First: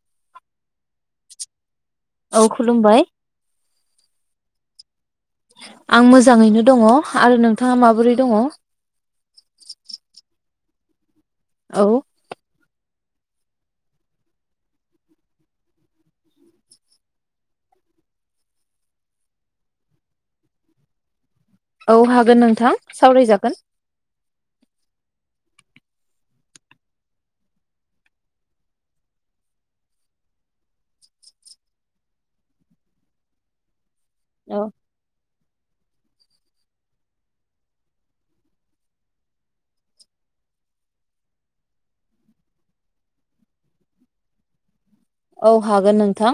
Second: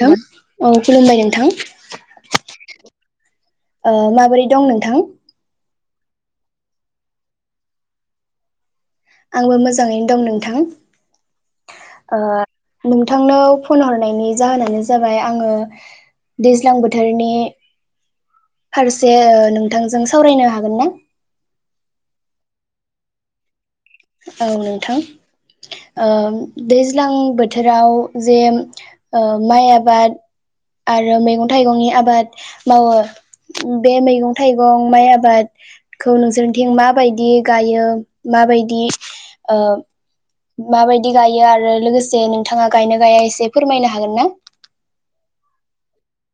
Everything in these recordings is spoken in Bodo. हेलौ औ खुलुमबाय नोंथां। औ खुलुमबाय। ओ माबोरै दं नोंथां। आं मोजाङैनो दङ आरो नोंथाङा माबोरै दङ? आंबो मोजाङैनो दं नोंथां। ओ नोंथांनो फन हरनायनि जाहोनानो जाबाय आङो दैज्लां बोथोरनि फारसे ओ नोंथांजों सावरायनो हागोन ना? औ हागोन नोंथां सावरायजागोन। औ नोंथां ओम दैज्लां बोथोराव जे ओ माइ आबाद आरो मैगं थाइगंनि आबाद मावो बे मैगं औ थाइगं माइ आबाद खौ नोंसोरनिथिं माबायदि गायो माबाय दि ओ माबायदि गायो आरो लोगोसे नोंथाङा गायनो गाया एसे फोरमायनो हागोन ना? औ हागोन नोंथां।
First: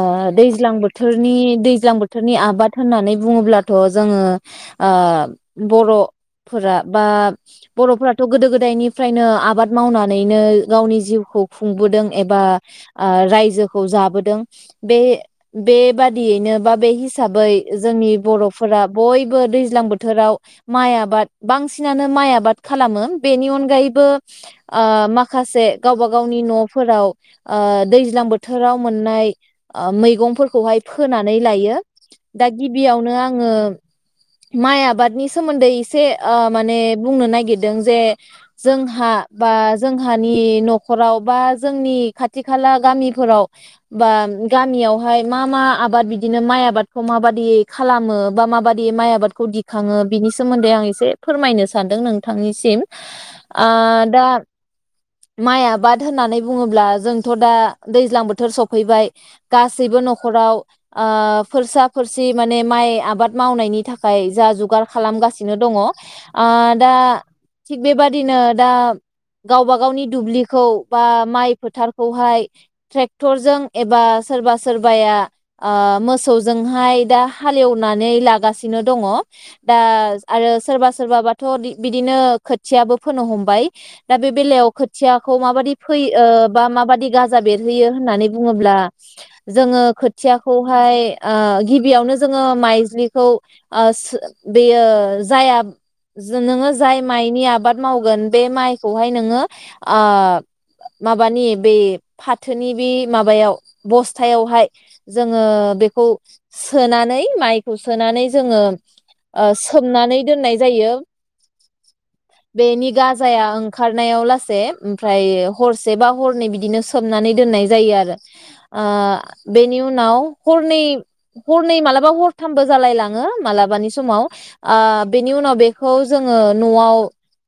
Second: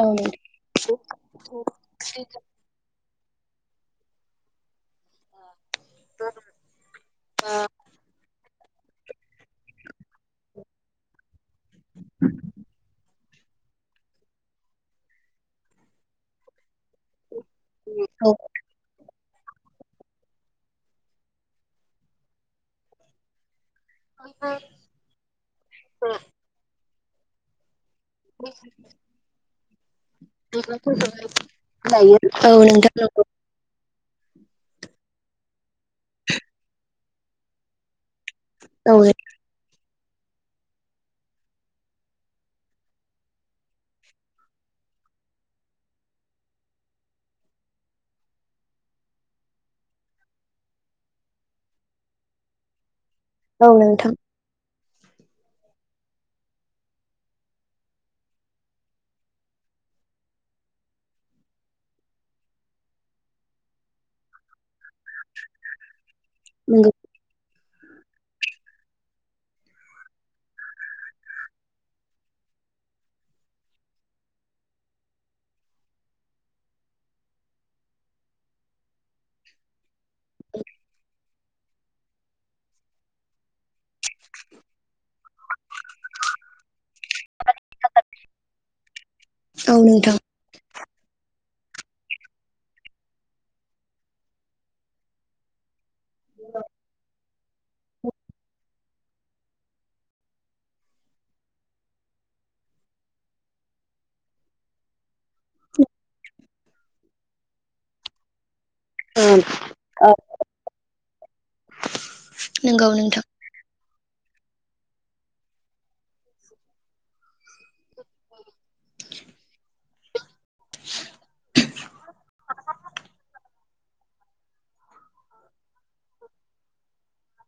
औ दैज्लां बोथोरनि दैज्लां बोथोरनि आबाद होननानै बुङोब्लाथ जोङो ओ बर'फोरा बा बर'फोराबो गोदो गोद दायनिफ्रायनो आबाद मावनानैनो गावनि जिउखौ खुंबोदों एबा रायजोखौ जाबोदों बे बेबादियैनो बा बे हिसा बै जोंनि बर'फोरा बय बो दैज्लां बोथोराव माइ आबाद बांसिनानो माइ आबाद खालामो बेनि अनगायै बो ओ माखासे गावबा गावनि नफोराव ओ दै ज्लां बोथोराव मोननाय ओ मै गंफोरखौहाय फोनानै लायो। दा नोंथां गिबियावनो आङो माइ आबादनि सोमोन्दै एसे ओ माने बुंनो नागिरदों जे औ जोंहा बा जोंहानि नखराव बा जोंनि खाथि खाला गामिफोराव बा गामियावहाय मा मा आबाद बिदिनो माइ आबादखौ माबादियै खालामो बा माबादियै माइ आबादखौ दिखाङो बिनि सोमोन्दै आं एसे फोरमायनो सानदों नोंथांनिसिम। ओ औ नोंथां दा माइ आबाद होननानै बुङोब्ला जोंथ दा दैज्लां बोथोर सफैबाय गासैबो नखराव ओ फोरसा फोरसि माने माइ आबाद मावनायनि थाखाय जा जुगार खालामगासिनो दङ ओ दा नंगौ थिग बेबादिनो दा गावबा गावनि दुब्लिखौ बा माइ फोथारखौहाय ट्रेक्टरजों एबा सोरबा सोरबाया ओ मोसौ जोंहाय दा हालेवनानै लागासिनो दङ दा आरो सोरबा सोरबा बा थ बिदिनो खोथियाबो फोनो हमबाय दा बे बेलायाव खोथियाखौ माबादि फोयो माबादि गाजा बेरहोयो होननानै बुङोब्ला औ जोङो नोंथां खोथियाखौहाय आ गिबि बेयावनो जोङो माइज्लिखौ ओ बेयो जाया जो नोङो जाय माइ नि आबाद मावगोन बे माइखौ हाय नोङो आ माबानि बे फाथोनि बे माबायाव बसथायावहाय जोङो बेखौ सोनानै माइखौ सोनानै जोङो ओम सोमनानै दोननाय जायो नंगौ बेनि औ नोंथां गाजाया ओं खारनायाव लासै ओमफ्राय हरसे से बा हरनै बिदिनो सोबनानै दोननाय जायो आरो बेनि उनाव हरनै हनै मालाबा हरथामबो जालाय लाङो मालाबानि समाव ओ बेनि उनाव बेखौ जोङो नआव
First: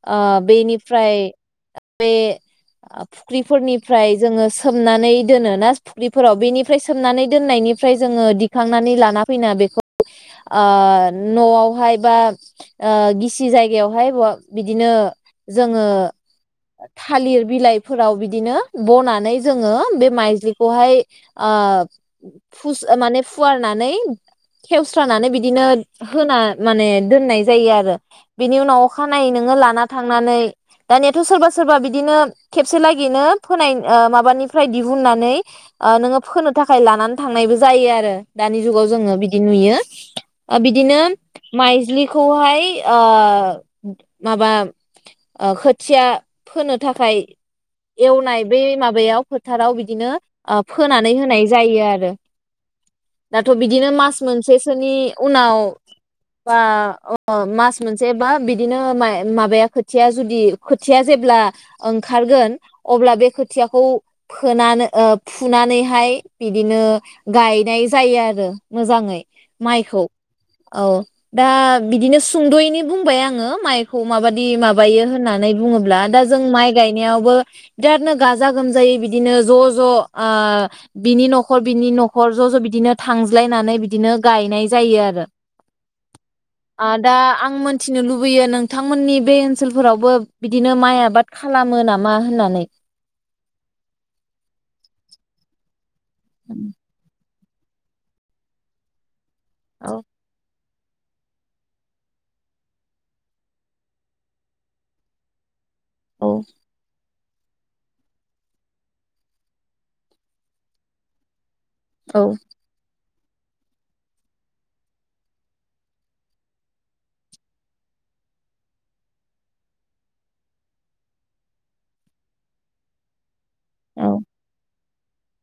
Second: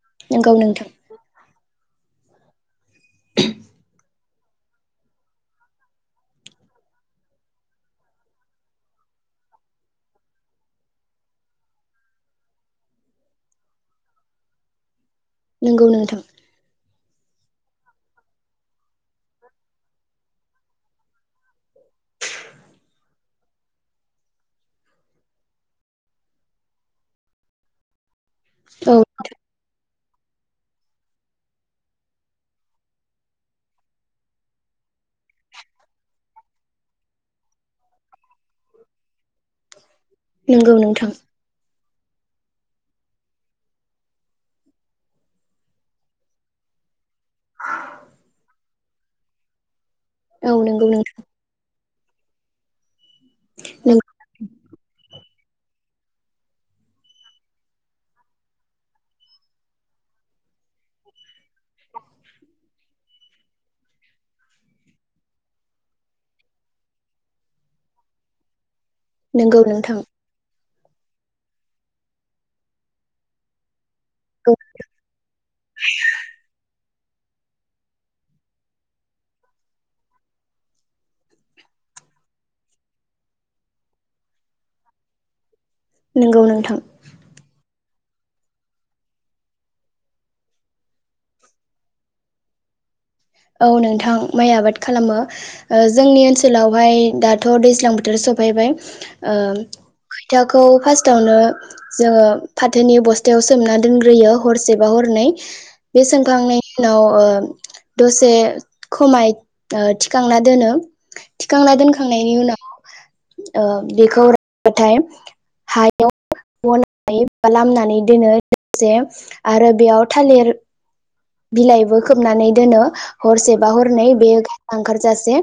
ओ नंगौ नोंथां बेनिफ्राय बे फुख्रिफोरनिफ्राय जोङो सोमनानै दोनो ना फुख्रिफोराव बेनिफ्राय सोमनानै दोननायनिफ्राय जोङो दिखांनानै लाना फैना बेखौ ओ नआवहाय बा ओ गिसि जायगायावहाय बिदिनो जोङो नंगौ नोंथां थालिर बिलाइ फोराव बिदिनो बनानै जोङो बे माइज्लिखौहाय ओ फुस माने फुवारनानै खेवस्रानानै बिदिनो होना माने दोननाय जायो आरो बिनि उनाव अखानायै नोङो लाना थांनानै दानियाथ सोरबा सोरबा बिदिनो खेबसे लागैनो फोनाय ओ माबानिफ्राय दिहुननानै ओ नोङो फोनो थाखाय लानानै थांनायबो जायो आरो दानि जुगाव जोङो बिदि नुयो नंगौ बिदिनो नोंथां माइज्लि खौहाय ओ माबा खोथिया फोनो थाखाय एवनाय बै माबायाव फोथाराव बिदिनो औ ओ नंगौ नोंथां फोनानै होनाय जायो आरो रो [inaudible] दाथ औ बिदिनो मास मोनसेसोनि उनाव बा मास मोनसे बा बिदिनो माबाया खोथिया जुदि खोथिया जेब्ला ओंखारगोन अब्ला बे खोथियाखौ फोनानै फुनानैहाय बिदिनो गायनाय जायो आरो मोजाङै नंगौ नोंथां नंगौ नोंथां माइखौ औ दा बिदिनो सुंद'यैनि बुंबाय आङो माइखौ माबाददि औ माबायो होननानै बुङोब्ला दा जों माइ गायनायावबो बिरादनो गाजा गोमजायै बिदिनो ज' ज' ओ बिनि न'खर बिनि न'खर ज' ज' बिदिनो थांज्लायनानै बिदिनो गायनाय जायो आरो। नंगौ नोंथां आ दा आं मोन मिथिनो लुबैयो नोंथांमोननि बे ओनसोलफोरावबो बिदिनो माइ आबाद खालामो नामा होननानै औ नोंथां माइ आबाद खालामो। जोंनि ओनसोलावहाय दा थ' दैज्लां बोथोर सफैबाय। ओ औ खोथिया खौ फार्स्टावनो जोङो फाथोनि बस्थायाव सोमना दोनग्रोयो हरसेबा हरनै। बे औ सोमखांनायनि उनाव ओ [inaudible] दसे खमाय ओ थिखांना दोनो। थिखांना दोनखांनायनि औ उनाव ओ बेखौ रानबाथाय हायाव बनानै बा लामनानै दोनो लोगोसे आरो बेयाव थालिर बिलाइबो खोबनानै दोनो हरसेबा हरनै बे ओंखार जासे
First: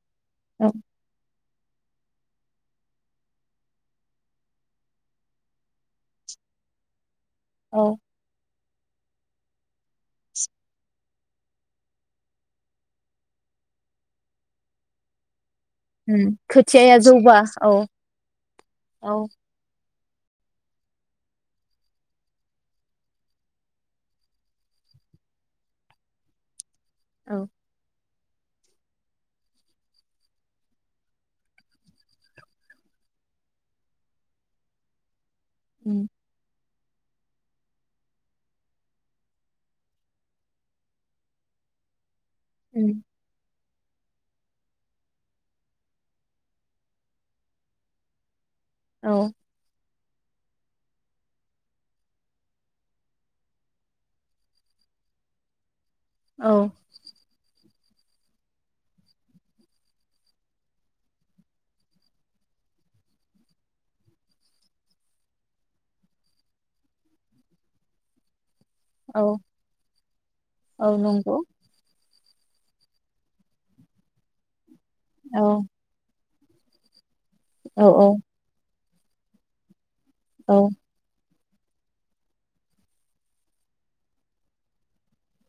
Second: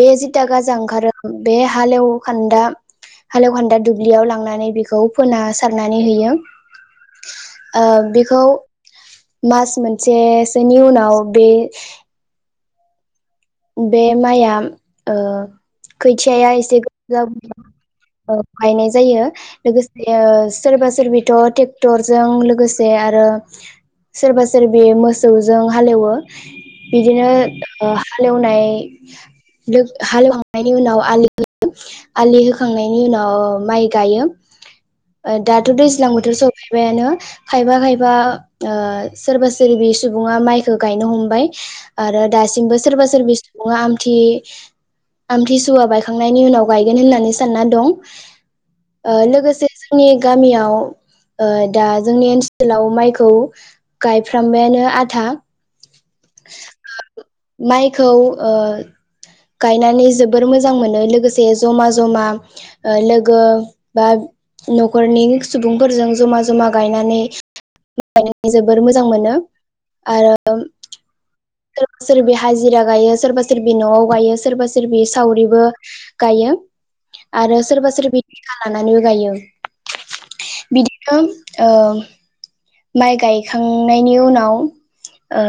बे जिथा औ गाजा ओंखारो बे हालेवखान्दा हालेवखान्दा दुब्लियाव लांनानै बेखौ फोना सारनानै होयो। ओ औ बेखौ मास मोन मोनसे सोनि उनाव बे बे माइआ उम खोथियाया एसे खोथियाया गोजौ जौबा औ जाबोबा गायनाय जायो औ लोगोसे सोरबा सोरबिथ' ट्रेक्टरजों लोगोसे आरो सोरबा सोरबि मोसौजों हालेवो। बिदिनो औ ओ हालेवनाय लो-हालेवखांनायनि उनाव आलि आलि होखांनायनि उनाव माइ गायो। दाथ' उम दैज्लां बोथोर स स'फैबायानो खायफा खायफा सोरबा सोरबि सुबुङा माइखौ गायनो हमबाय आरो। दासिमबो उम सोरबा सोरबि आमथि आमथिसुवा बायखांनायनि उनाव गायगोन होननानै सानना दं। औ ओ लोगोसे [unintelligible] जोंनि गामियाव ओ दा जोंनि ओनसोलाव माइखौ गायफ्रामबायानो आधा । औ माइखौ ओ गायनानै जोबोर मोजां मोनो लोगोसे जमा-जमा ओ लोगो बा नखरनि सुबुंफोरजों जमा-जमा गायनानै जोबोर मोजां औ मोनो आरो औ नंगौ सोरबा सोरबि हाजिरा गायो सोरबा सोरबि न'आव गायो सोरबा सोर सोरबि औ सावरिबो गायो । आरो औ सोरबा औ सोरबि [unintelligible] नानैबो गायो औ बिदिनो ओ माइ गायखांनायनि उनाव ओ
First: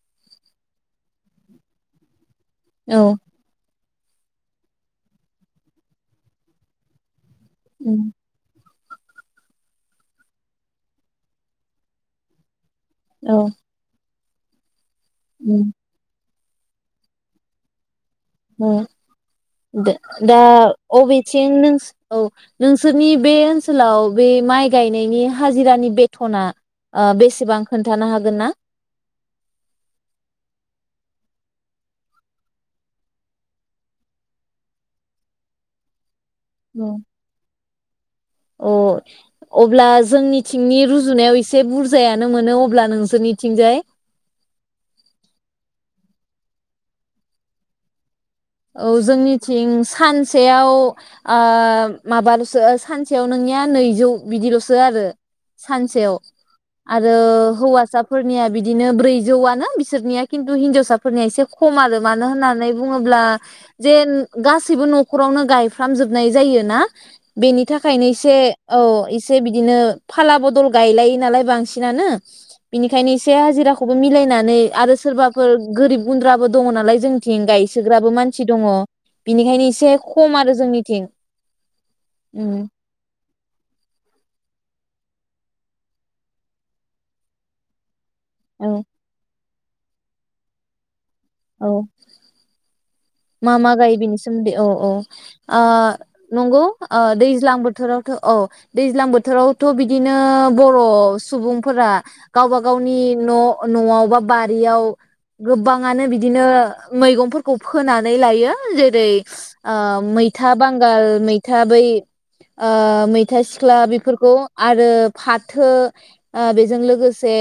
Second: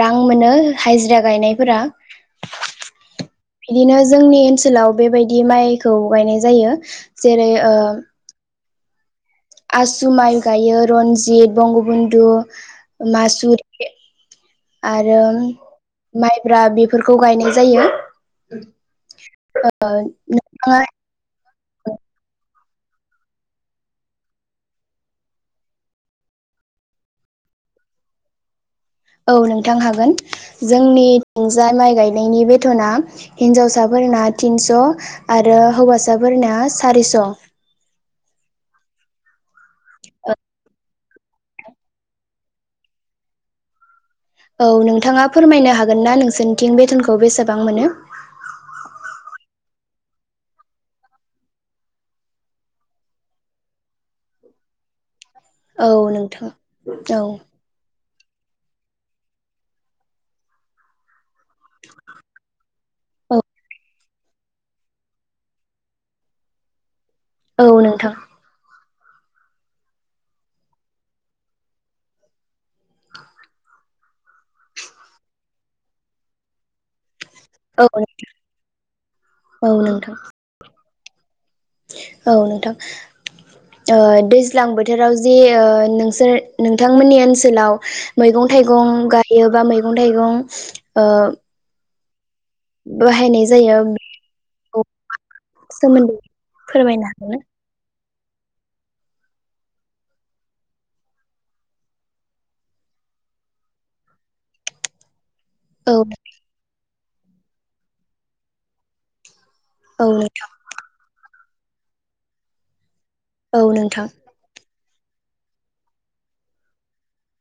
रां मोनो हाजिरा गायनायफोरा । औ बिदिनो जोंनि ओनसोलाव बेबायदि माइखौ गायनाय जायो । जेरै ओ उम आसु माइ गायो रनजित बंगबन्धु औ मासुरखे आरो उम माइ ब्रा बेफोरखौ गायनाय जायो ओम दो दा नोंथाङा अबेथिं नोंस औ नोंसोरनि बे ओनसोलाव बे माइ गायनायनि हाजिरानि बेथना ओ बेसेबां खोन्थानो हागोन ना? औ नोंथां हागोन जोंनि थिंजा माइ गायनायनि बेथना हिन्जावसाफोरना थिनस' आरो हौवासा साफोरना सारिस' । अ अब्ला जोंनिथिंनि रुजु जुनायाव एसे बुरजायानो मोनो अब्ला नोंसिनिथिंजाय औ नोंथाङा फोरमायनो हागोन ना नोंसिनिथिं बेथनखौ बेसेबां मोनो? औ जोंनिथिं सानसेयाव ओ माबाल'सो सानसेयाव नोंनिया नैजौ बिदिल'सो आरो औ सानसेयाव नोंथां आरो औ हौवासा फोरनिया बिदिनो ब्रैजौआनो बिसोरनिया किन्थु हिनजावसाफोरनिया एसे खम आरो मानो होननानै बुङोब्ला औ जेन गासैबो नखरावनो गायफ्रामजोबनाय जायो ना बेनि औ थाखायनो नोंथां एसे औ एसे बिदिनो फाला बदल गायलायो नालाय बांसिनानो बिनिखायनो एसे हाजिराखौबो मिलायना नै आरो सोरबाफोर गोरिब गुन्द्राबो दङ नालाय जों थिं औ गायसोग्राबो मान दङ बिनिखायनो औ एसे नोंथां खम आरो जों निथिं औ नोंथां ओ दैज्लां बोथोराव जे ओ नोंसोर नोंथांमोननि ओनसोलाव मैगं औ थाइगं गाय गायोबा मैगं थाइगं ओ औ बाहायनाय जायो अ ओ सोमोन्दै नंगौ ओ फोरमायनो हागोन ना? दैज्लां बोथोराव औ दैज्लां बोथोरावथ बिदिनो बर' सुबुंफोरा गावबा गावनि न' न'आव बा बारियाव औ गोबाङानो बिदिनो मैगंफोरखौ फोनानै लायो जेरै ओ औ नोंथां मैथा बांगाल मै था बै ओ मैथा औ सिख्ला नोंथां बेफोरखौ आरो फाथो ओ बेजों लोगोसे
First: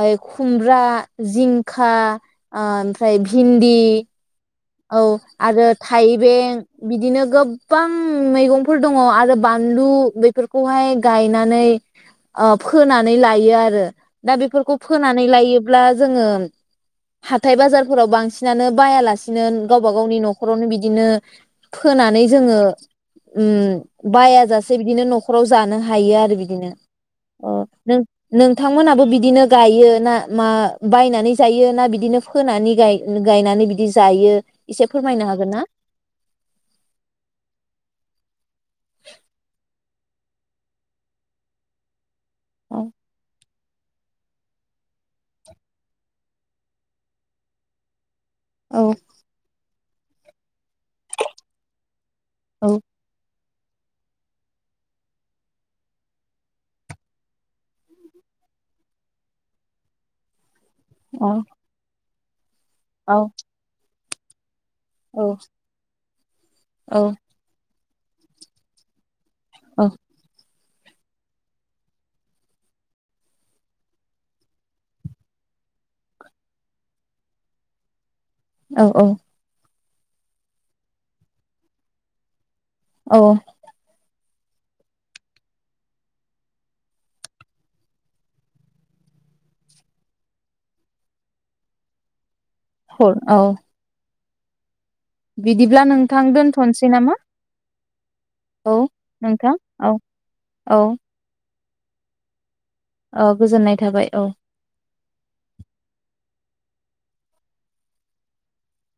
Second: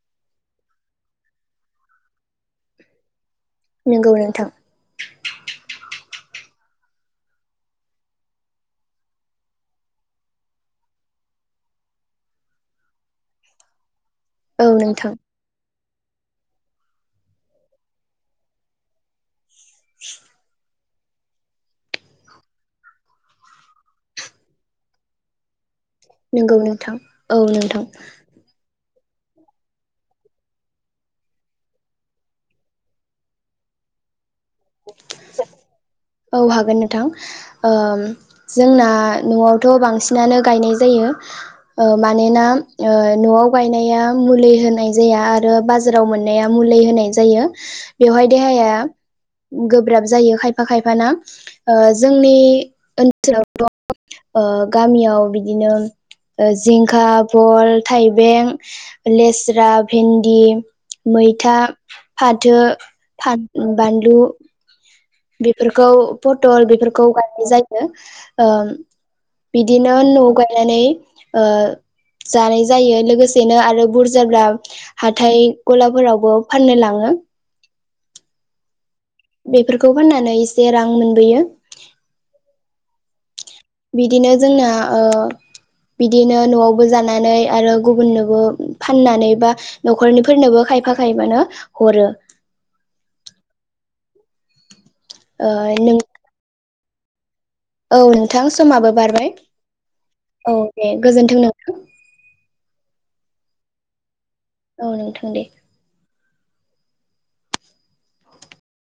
ओ खुमब्रा जिंखा ओ ओमफ्राय भिन्दी नंगौ नोंथां औ आरो थाइबें बिदिनो गोबां मैगंफोर दङ आरो बानलु बेफोरखौहाय गायनानै ओ फोनानै लायो आरो । दा औ बेफोरखौ नोंथां फोनानै लायो ब्ला जोंङो हाथाय बाजारफोराव बांसिनानो बायालासे [unintelligible] गावबा गावनि न'खरावनो बिद बिदिनो फोनानै जोङो उम्म बायाजासे बिदिनो न'खराव जानो हायो आरो नंगौ बिदिनो नोंथां औ ओ नोंथां नों नोंथामोनाबो बिदि बिदिनो गायो ना मा बायनानै जायो ना बिदिनो फोनानै गाय गायनानै बिदि जायो एसे फोरमायनो हागोन ना? औ हागोन नोंथां ओ जोंना न'आवथ बांसिन बांसिनानो गायनाय जायो ओ मा मानोना औ ओ न'आव गायनाया मुलि होनाय जाया आरो बाजाराव मोननाया मुलि होनाय जायो। बेवहाय देहाया औ गोब्राब जायो खाय फा खायफाना ओ जोंनि औ ओनसोलाव [unintelligible] ओ गामियाव बिदिनो ओ जिंखा बल थाइबें लेस्रा भिन्दि औ मैथा फाथो औ फाद बान लु औ बेफोरखौ फटल औ बेफोरखौ गायनाय जायो। यो ओ औ बिदिनो न'आव गाय नानै ओ जानाय जायो लोगोसेनो आरो बुरजाब्ला हाथाय गलाफोरावबो फाननो लाङो। औ औ। बेफोरखौ फाननानै एसे रां मोनबोयो। औ। दिनो जोंना ओ बिदिनो न'आवबो जानानै आरो गुबुननोबो फाननानै बा न'खरनिफोरनोबो खायफा खायफानो हरो। हर औ। ओ बिदिब्ला नों नोंथां दोन्थ'नसो सै नामा? औ नोंथां औ समाबो बारबाय नोंथां औ औ दे गोजोन्थों नों [inaudible] औ गोजोननाय थाबाय औ। औ नोंथां दे।